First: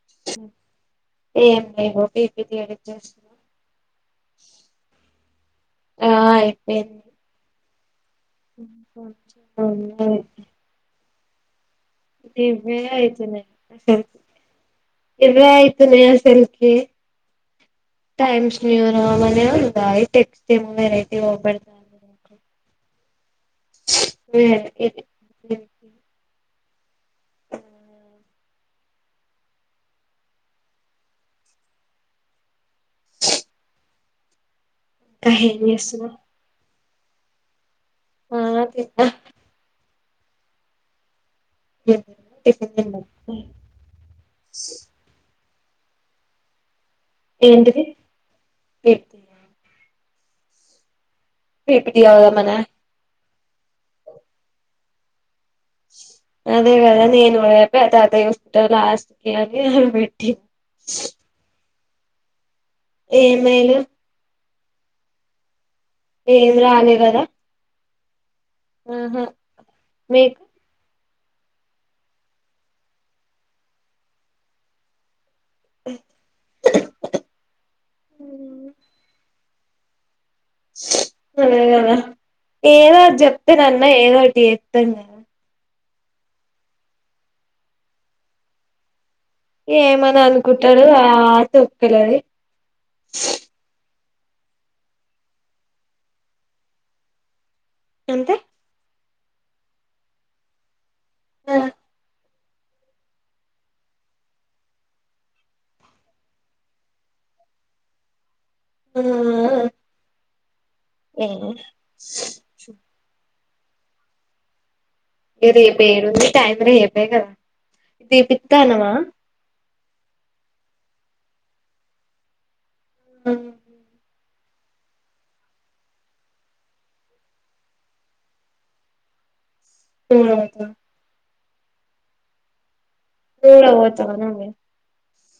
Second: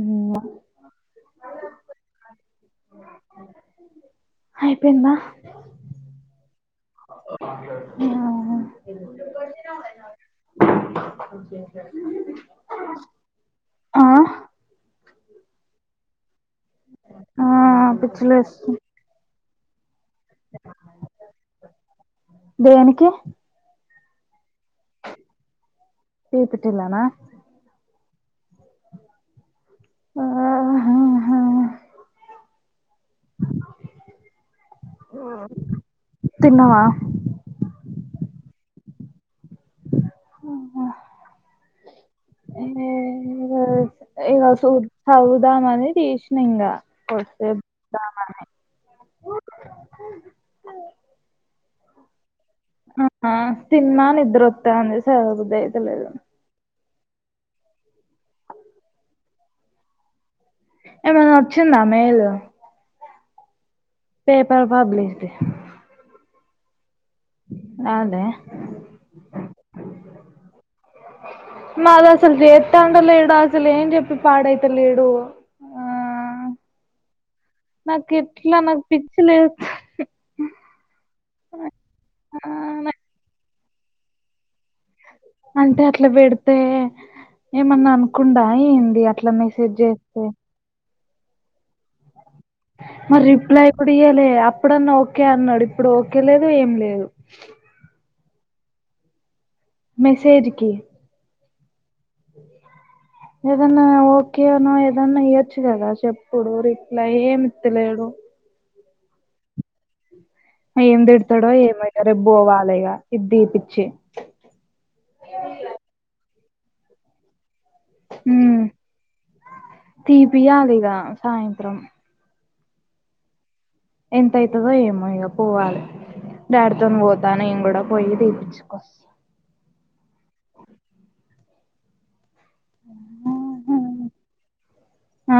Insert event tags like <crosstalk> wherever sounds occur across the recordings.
ఉమ్ ఏమీలేవు PPT edit చేస్తున్నా అయిపోయిందా ఆ ఏమ్ అ అ ఇంకో కొంచెం ఉన్నది. <unintelligible> ఇవ్వే అయితున్నాయి ఆ అసెల్కి ఇవ్వే అయితలే అసెల్కి ఆ టైమ్ పిచ్చిలేస్తుంది న్యూ రోమన్ పై టెక్సటింగ్ <inaudible> దేనికి ఎ ఏది ఊపుతున్నానా ఆహా ఏం చేస్తున్నావ్ తిన్నవా ఆ నువ్వు తిన్నావా? టిఫిన్ తిన్నా ఆఓ <inaudible> వద్దా మని తీసిన ఇంగ వస్తే ఏంటిది ఇద్దామని పీపీటీయా పేటికీలో పోదాం అన ఆ తిన్న నిద్రొత్తాది సో అదే కద నేను అయిపోయా తాతయ వస్తా లాస్ట్కి అని పెట్టిన ఏమైన వచ్చిందా మేలు ఏమైలు ఏ ప భబలేసిది ఏం రాలే కదా అదే హ్మ్ హు మీ మాది అసలు చేస్తా అండలేడు అసలు ఏం చెప్పి పాడైత లేడు అ నాకు ఎట్లా నాకు పిచ్చి లే అ ఆ ఏదో చెప్ రన్నా <inaudible> అంతే అట్లా పెడితే ఏమన్నా అనుకుండా ఏంది అ ఏమని అనుకుంటాడు ఆ తొక్కలే మ రిప్లై కూడ ఇయ లే అప్పుడన్నా ఓకే అన్నాడు ఇప్పుడు ఓకే లేదు ఏం లేదు ఎంత మెసేజ్కి ఆ ఏదన్నా ఓకేనో ఏదన్నా ఇయొచ్చు కదా చెప్పుడు రిప్లై ఏమిత్తలేడు <unintelligible> ఏం ఏ పేడతాడో ఏమే రేప్ బోవాలి ఇది తిపి చ్చి ఇగ రేపు ఏడుంది టైం రేపే కదా తీపిత్తానవా తీపియాలిగా సాయంత్రం ఉ ఎంత అయితదో ఏమో ఇగా పోవాలి. డాడీతోని పోతా నేను కూడా పోయి తీపిచ్చుకోస్త హ్ అదా <unintelligible> పోతావా ఆ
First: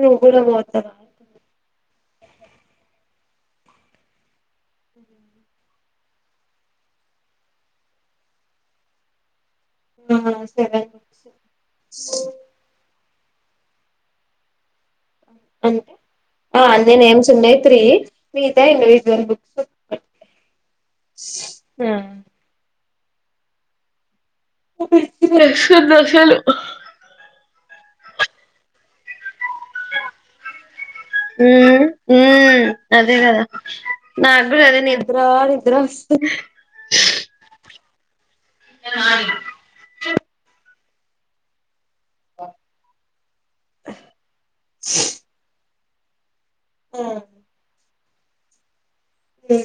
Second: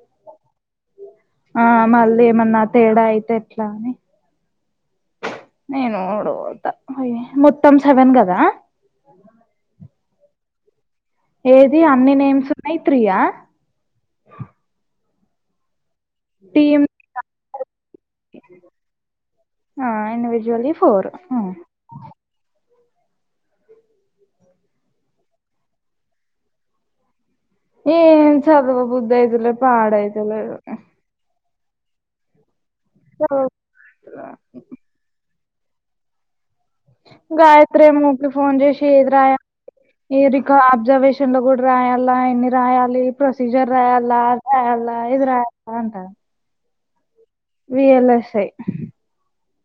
నువ్వు కూడా పోతావ అంటన్న ఆ మళ్ళీ ఏమన్నా తేడా అయితే ఎట్లా అని నేను కూడా పోతా మొత్తం సెవెన్ కదా ఆ సరే ఏది అన్ని నేమ్స్ ఉన్నాయి త్రియా అంటే ఆ టీమ్ అన్ని నేమ్స్ ఉన్నాయి త్రీ మిగతాయి ఇండివిజువల్ బుక్స్ ఆ ఇండివిజువల్లీ ఫోర్ దొశలు ఏం చదువ బుద్ది అయితలేదు ప్పడ అయిత లేదు ఉ ఉ అదే కదా నా గూడా అదే నిద్ర నిద్ర అస్తు గాయత్రేమో ఊకె ఫోన్ జెసి ఏధీరయా ఏ రికార్ రిజర్వషన్ లో కూడా రాయ అలా ఏన్ని రాయాలి. ప్రొసీజర్ రాయాలా రాయాల ఏది రాయల పంట <unintelligible> ఇయ్యలాస్తాయ్ హ్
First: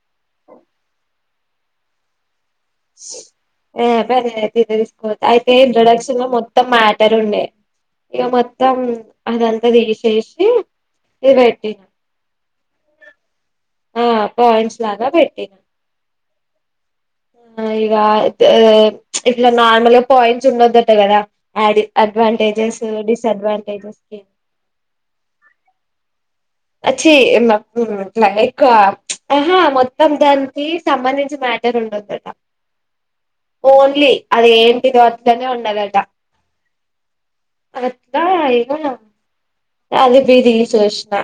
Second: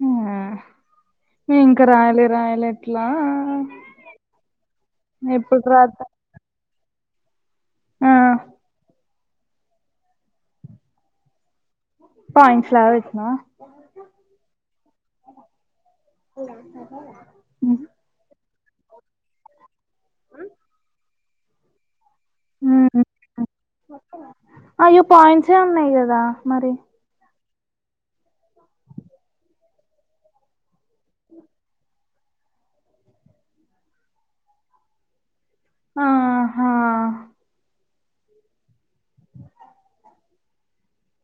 హు నేన్ ఇంకా రయలే ఏ పది అయితే ఇదే తెసుకోపోతా అయితే ఎప్పుడు రాత ఇంట్రొడక్షన్ లో మొత్తం మా ఇద్దరుండే ఆ ఇగ మొత్తం అదంతా తీసేసి ఇది పెట్టినా <unintelligible> పెట్టినవ ఆ పాయింట్స్ లాగా పెట్టినా ఆ ఇగ తే ఇట్లా నార్మల్ గా పాయింట్స్ ఉండొద్దటగ దా ఆడి అడ్వాంటేజెస్ ఉమ్ డిసడ్వాంటేజెస్ కి అయ్యో పాయింట్సే ఉన్నాయి కదా మరి ఎచీ ఎన్నా ఉమ్ ఆహా మొత్తం దాంది సంబంధించి మాటరుండొంద ట్ ఓన్లీ అది ఏంటి దో నే ఉండలటా ఆహా అదిప్పుడ్ తీష్ వచ్చిన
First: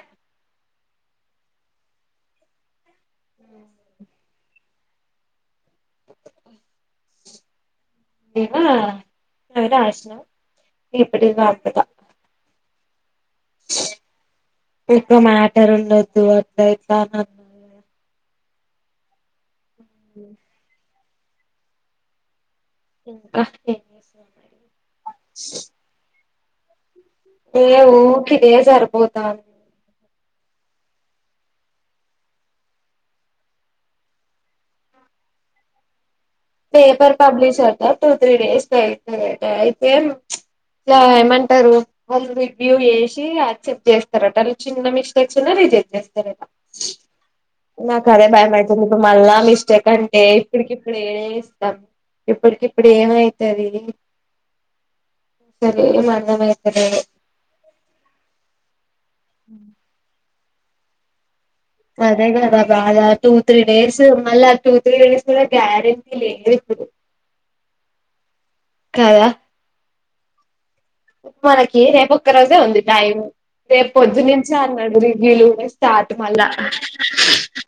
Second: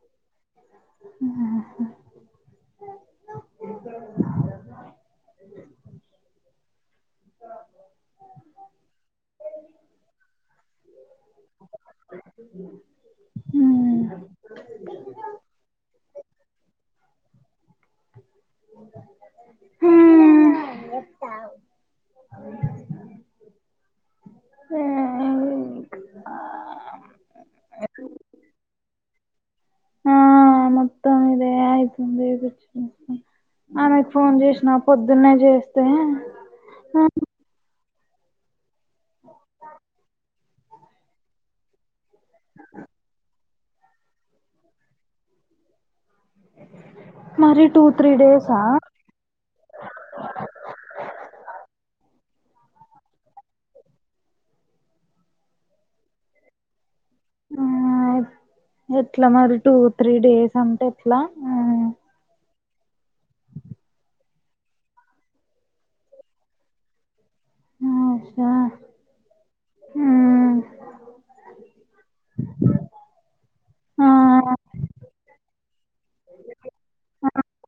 ఆ హ నేనా ఇగ నాశనం న ఎప్పుటి మారతడో ఉమ్ క్కువ మాటర్ ఉండొద్దు అట్లా ఇట్లా అనొద్ ఎస్ వప్పా ఇంకా ఏం చేస్తుర్ మరి ఏ ఊకిదే సరిపోతాంద్ ఆ మొత్తం ఇదే నకు ఫోన్ జెసిన పొద్దున్నే చేస్తే paper publisher two three days అయితదట అయితే ంటారు అది బిబ్యో ఎషీ రిజెక్ట్ చేస్తారట అది చిన్న మిస్టేక్స్ ఉన్న రిజెక్ట్ చే మరి టూ నాకు త్రీ అదే డేసా భయపడుతుంది ఇప్పుడు మళ్ళా మిస్టేక్ అంటే ఇప్పుడికి ఇప్పుడు ఏ ఇప్పటికి ఇప్పుడు ఏమయితది అసలేం అర్థం అయితలేదు ఆ ఎట్లా మరి టూ త్రీ డేస్ అంటే ఎట్లా అదే కదా బాద టూ త్రీ డేస్ మళ టూ త్రీ డేస్ గ్యారంటీ లేదు ఇప్పుడ్ ఆ అషా మనకి రేపు ఒక్క రోజే ఉంది టైం రేపు ఆ పొద్దు నుంచే అన్నాడు రివ్యూలు స్టార్ట్ మళ్ళా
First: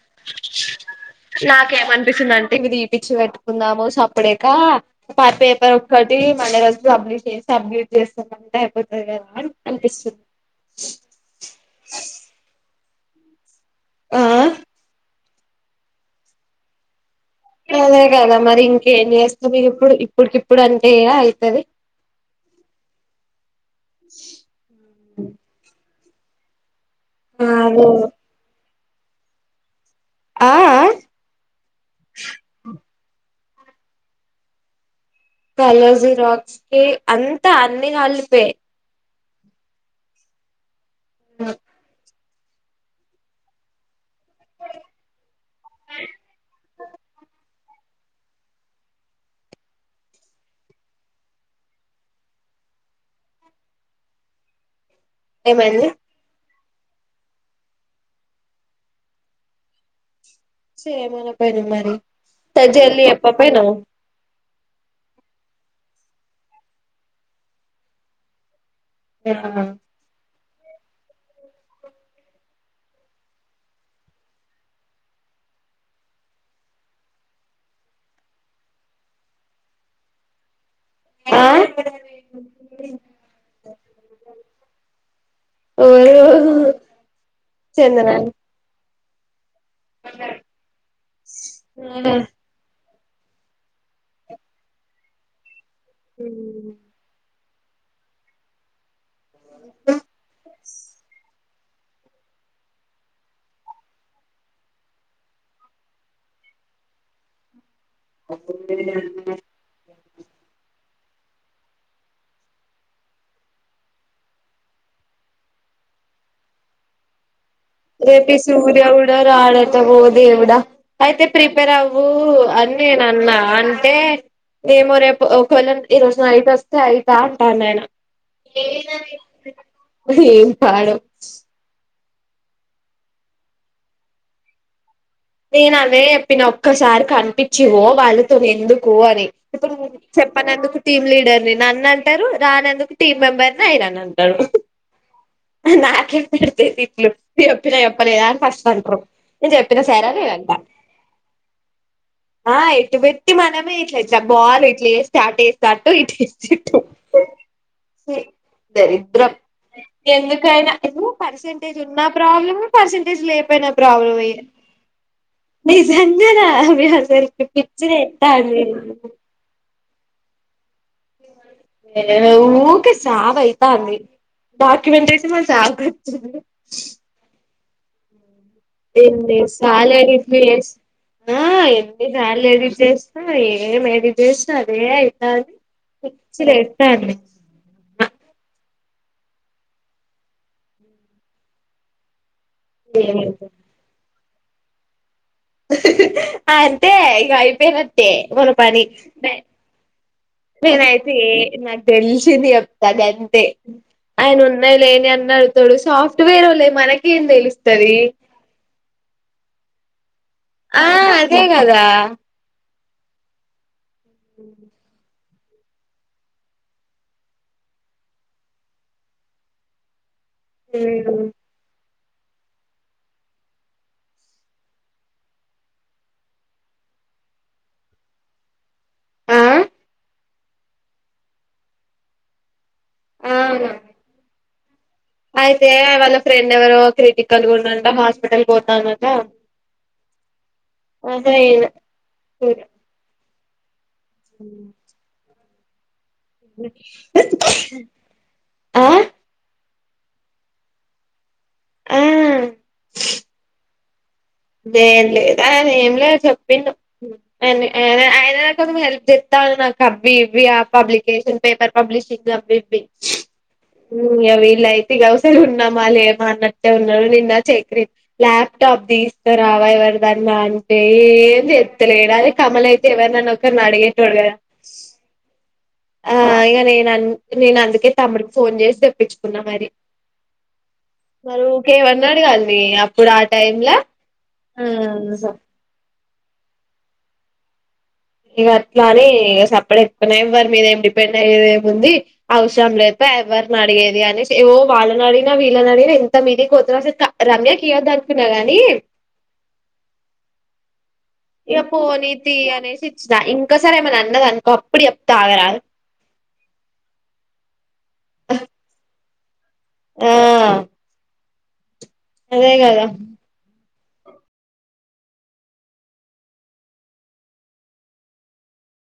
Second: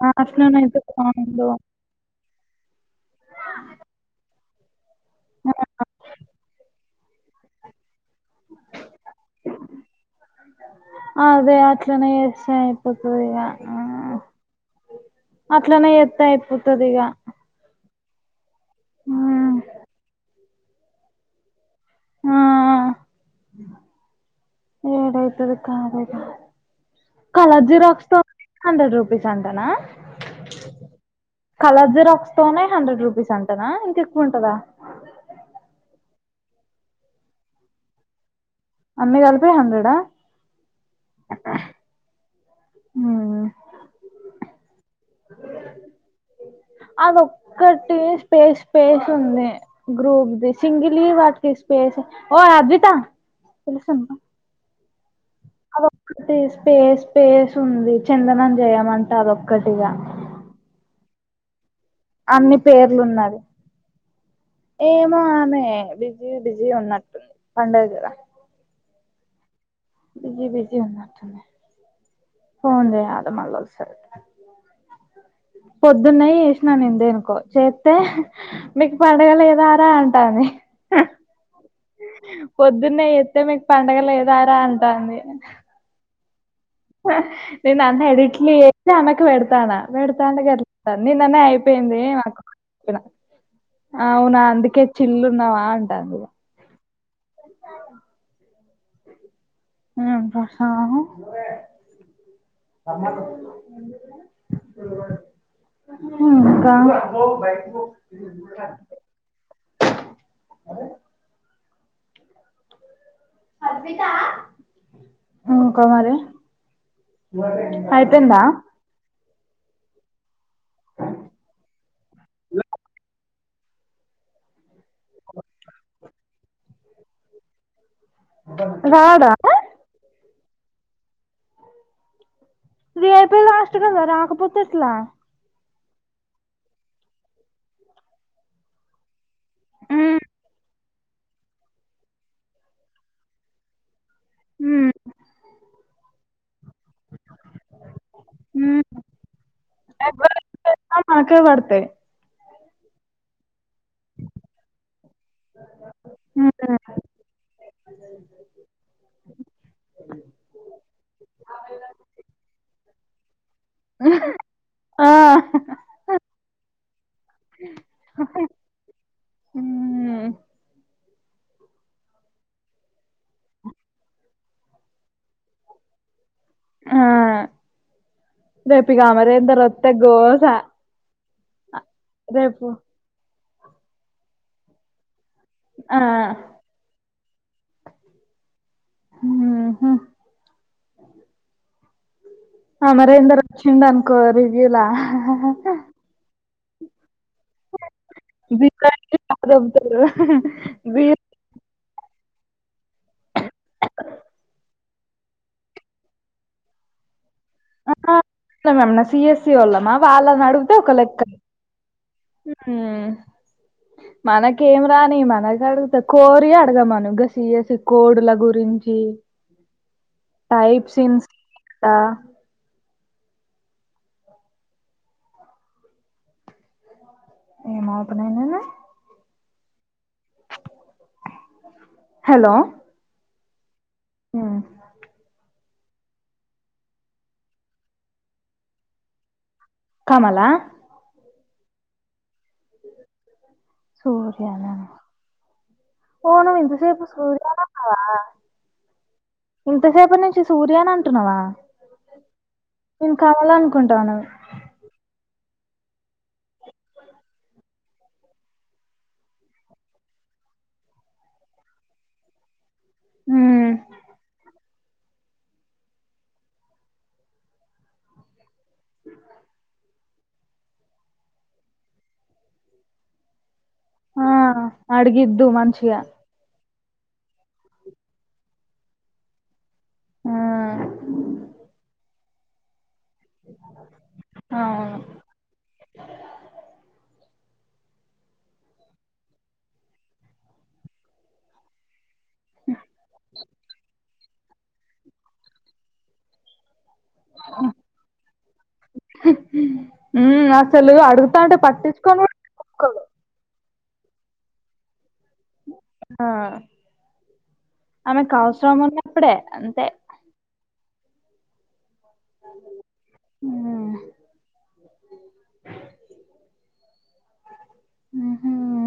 ఆ అట్లనే అయితే బాగుండు నాకేమనిపిస్తంటే అంటే మీరు ఇవి తీ పిచ్చి పెట్టుకుందాము సప్పుడేక్ కా పా పేపర్ ఉడిత మల్ల రోజ్ కి సబ్మిట్ చే సబ్మిట్ చేస్తామంటే అయిపోతది కదా అని అనిపిస్తుంది అదే అట్లనే చేస్తాయి ఇప్పుడిగా ఆ ఆ అట్లనే ఎత్తే అయిపోతదిగా <unintelligible> మ ఇంకేం చేస్తారు ఇప్పుడు ఇప్పుడుకి ఎప్పుడు అంతేగా అయితది ఆ ఏడైతుంది కా కలర్ అదే జిరాక్స్ తో హండ్రెడ్ రూపీస్ అంటానా ఆ కలర్జ రక్స్ తనే హండ్రెడ్ రూపీస్ అంట నా ఇంకెకువ ఉంటదా కలర్ జిరాక్స్ కి అంత అన్ని కలిపే అన్ని కలిపి హండ్రెడా ఆ అను ఓకటి స్పేస్ స్పేస్ ఉంది గ్రూప్ది సింగలీ వాటికి స్పేస్ ఓ అద్విత ఏం అయింది అదొక్కటి స్పేస్ స్పేస్ ఉంది చందనం చేయమంటారు ఒక్కటిగా ఏ మన పైన మరి తా పేర్లు జల్ది ఉన్నది చెప్పపోయినావ్ ఏమో ఆమె బిజీ బిజీ ఉన్నట్టుంది పండుగ కదా ఆ బిజీ బిజీ ఉన్నట్టుంది ఫోన్ చేయాలి మల్లా ఒకసారి పొద్దునే చేసినా నేను దేనికో చేస్తే మీకు పండుగ లేదా రా అంటాంది ఆ పొద్దున్నే ఎస్తే మీకు పండగ లే ఏదారా అంటుంది హమ్ హ నేను అన్ని ఎడిట్లే <unintelligible> <unintelligible> నిన్ననే అయిపోయింది మాకు <unintelligible> అవునా అందుకే చిల్లున్నావా అంటాంది ఇగ హ్మ్ <unintelligible> ఇంకా <unintelligible> <unintelligible> హు కుమారి రేపు ఈ సూర్య దేవుడు <unintelligible> దేవుడ అయితే ప్రిపేర్ అవ్వు అని నేను అన్న అంటే ఏమో రేపు <unintelligible> ఈ రోజు నైట్ వస్తే అయితా అంటా నేను రాడా ఏం పాడు రేపే లాస్ట్ కదా రాకపోతే ఎట్ల నేను అవే చెప్పిన ఒక్కసారి కనిపించి పో వాళ్ళుతోని ఎందుకు అని ఇప్పుడు చెప్పన ఎందుకు టీమ్ లీడర్ ని నన్ను అంటారు రానందుకు టీమ్ మెంబర్ అయినానన్ను నాకేందుకు పడితాయి తిట్లు చెప్పినా చెప్పలేదా అని ఫస్ట్ అంటారు నేను చెప్పినా సార ఎవలు చేయకపోయినా మాకే పడతయి ఆ ఎటు పెట్టి మనమే జపాల్ ఇట్ల అటు ఎస్తే అటు ఇటు ఎస్తే ఇటు ఏ దరిద్రం ఎందుకైనా పార్సెంటేజ్ ఉన్నా ప్రాబ్లెమ్ లేకున్నా ప్రాబ్లమ్ ఇస్ లె చెప్పు ప్రాబ్లమ్ ఎంటి ఆ నిజంగానా మీ అందరికి పిచ్చి లేతంది హమ్ యుకే చావ్ అయితాంది డాక్యూమెంట్ మా చావ్ వచ్చింది ఆ రేపు ఇగ ఎన్ని అమరేందర్ వత్తే సార్లు ఎడిట్ గోస చేస్ ఆ ఎన్ని సార్లు రేపు ఎడిట్ చేస్తాం ఎమ్ ఎడిట్ చేసిన అదే అయి కాద్ ఆ పిచ్చి లేస్తంది ఆ హా హ అమరేంద్ర చిన్న కోడికూర అంటే అయిపోయినట్టే ఓ పని దొబ్బుతరు నేనైతే తెలిసి <unintelligible> చెప్తా గంతే ఆయన ఉన్నాయి లేనియి అన్ని అడుగుతాడు సాఫ్ట్వేర్ ఒళ్ళే మనకేం తెలుసు <unintelligible> ఎమన్నా సి య సి ఒళ్లమా ఆ అదెగదా మ్మ్ మనకి ఏం రాని మ అది అడుగుత కోరి అడగామను గ సియసి కోడుల గురించి టైప్ సిన్స్ ఆ ఎమ్ అవుతున్నాయి నిన్ను ఆ హలో అవునా మ్మ్ అయితే వాళ్ళ ఫ్రెండ్ ఎవరో క్రిటికల్గా ఉందంట హాస్పిటల్ పోతందంట. కమలా సరే సూర్యా న ఓ నువ్వు ఇంత సేపు సూర్య ను అన్నవా ఆ ఇంతసేపటి నుంచి సూర్య ను అంటున్నావా ఆ నేను కావాలా న్ కుంటా ఉన్నావి లేదు లేదు అదే ఏం లేదు చెప్పిండు ఆయన నాకు హెల్ప్ చేస్తాండు నాకు అవ్వి ఇవ్వి ఆ పబ్లికేషన్ పేపర్ పబ్లిషింగ్ అవ్వి ఇవ్వి ఉమ్, అవి ఇలాయితే గవస ఉన్నామా లేమ అన్నట్టే ఉన్నా నిన్న చక్రి ఇగ రావా ఎవరిదన్నా అంటే ఏం చేస్తాలేడు అదే కమల అయితే ఎవరినన్న వ అడిగేటోడు ఆ, కడ్ అడిగిద్దు మంచిగా ఆ ఇగ నే నన్ నేను అందుకే తమ్డికి ఫోన్ చేసి తెప్పించుకున్నా మరి ఉమ్, మరీ ఉరికే పన్నారు కదా పే యాప్ ఇప్పుడు ఆ టైమ్ లో ఆ అవును ఇగ అట్లా అని సప్పుడేకున్నాం ఎవరి మీద ఏం డిపెండ్ అయ్యేద ఏముంది అవసరం లే పో ఎవ్వరు అడిగేది అనేసి ఓ వాళ్ళనీ అడిగిన వీళ్ళని అడిగిన ఇంత మీదకి పోతుంనా సరే రమ్యకి ఇయ్యాదు అనుకున్నా గాని ఉమ్, అసలు అడుగుతా అంటే ఇగ పట్టించుకొని పోనితీ కూడా అనేసి పట్టించుకోదు. ఇచ్చినా ఇంకా ఇసారీ ఎమన్న అన్నాది అనుకో అప్పుడు చెప్తా ఆగ ఆ అమె కి అవసరం ఉన్నప్పుడే అంతే ఆ అదే కదా మ్మ్ హ్మ్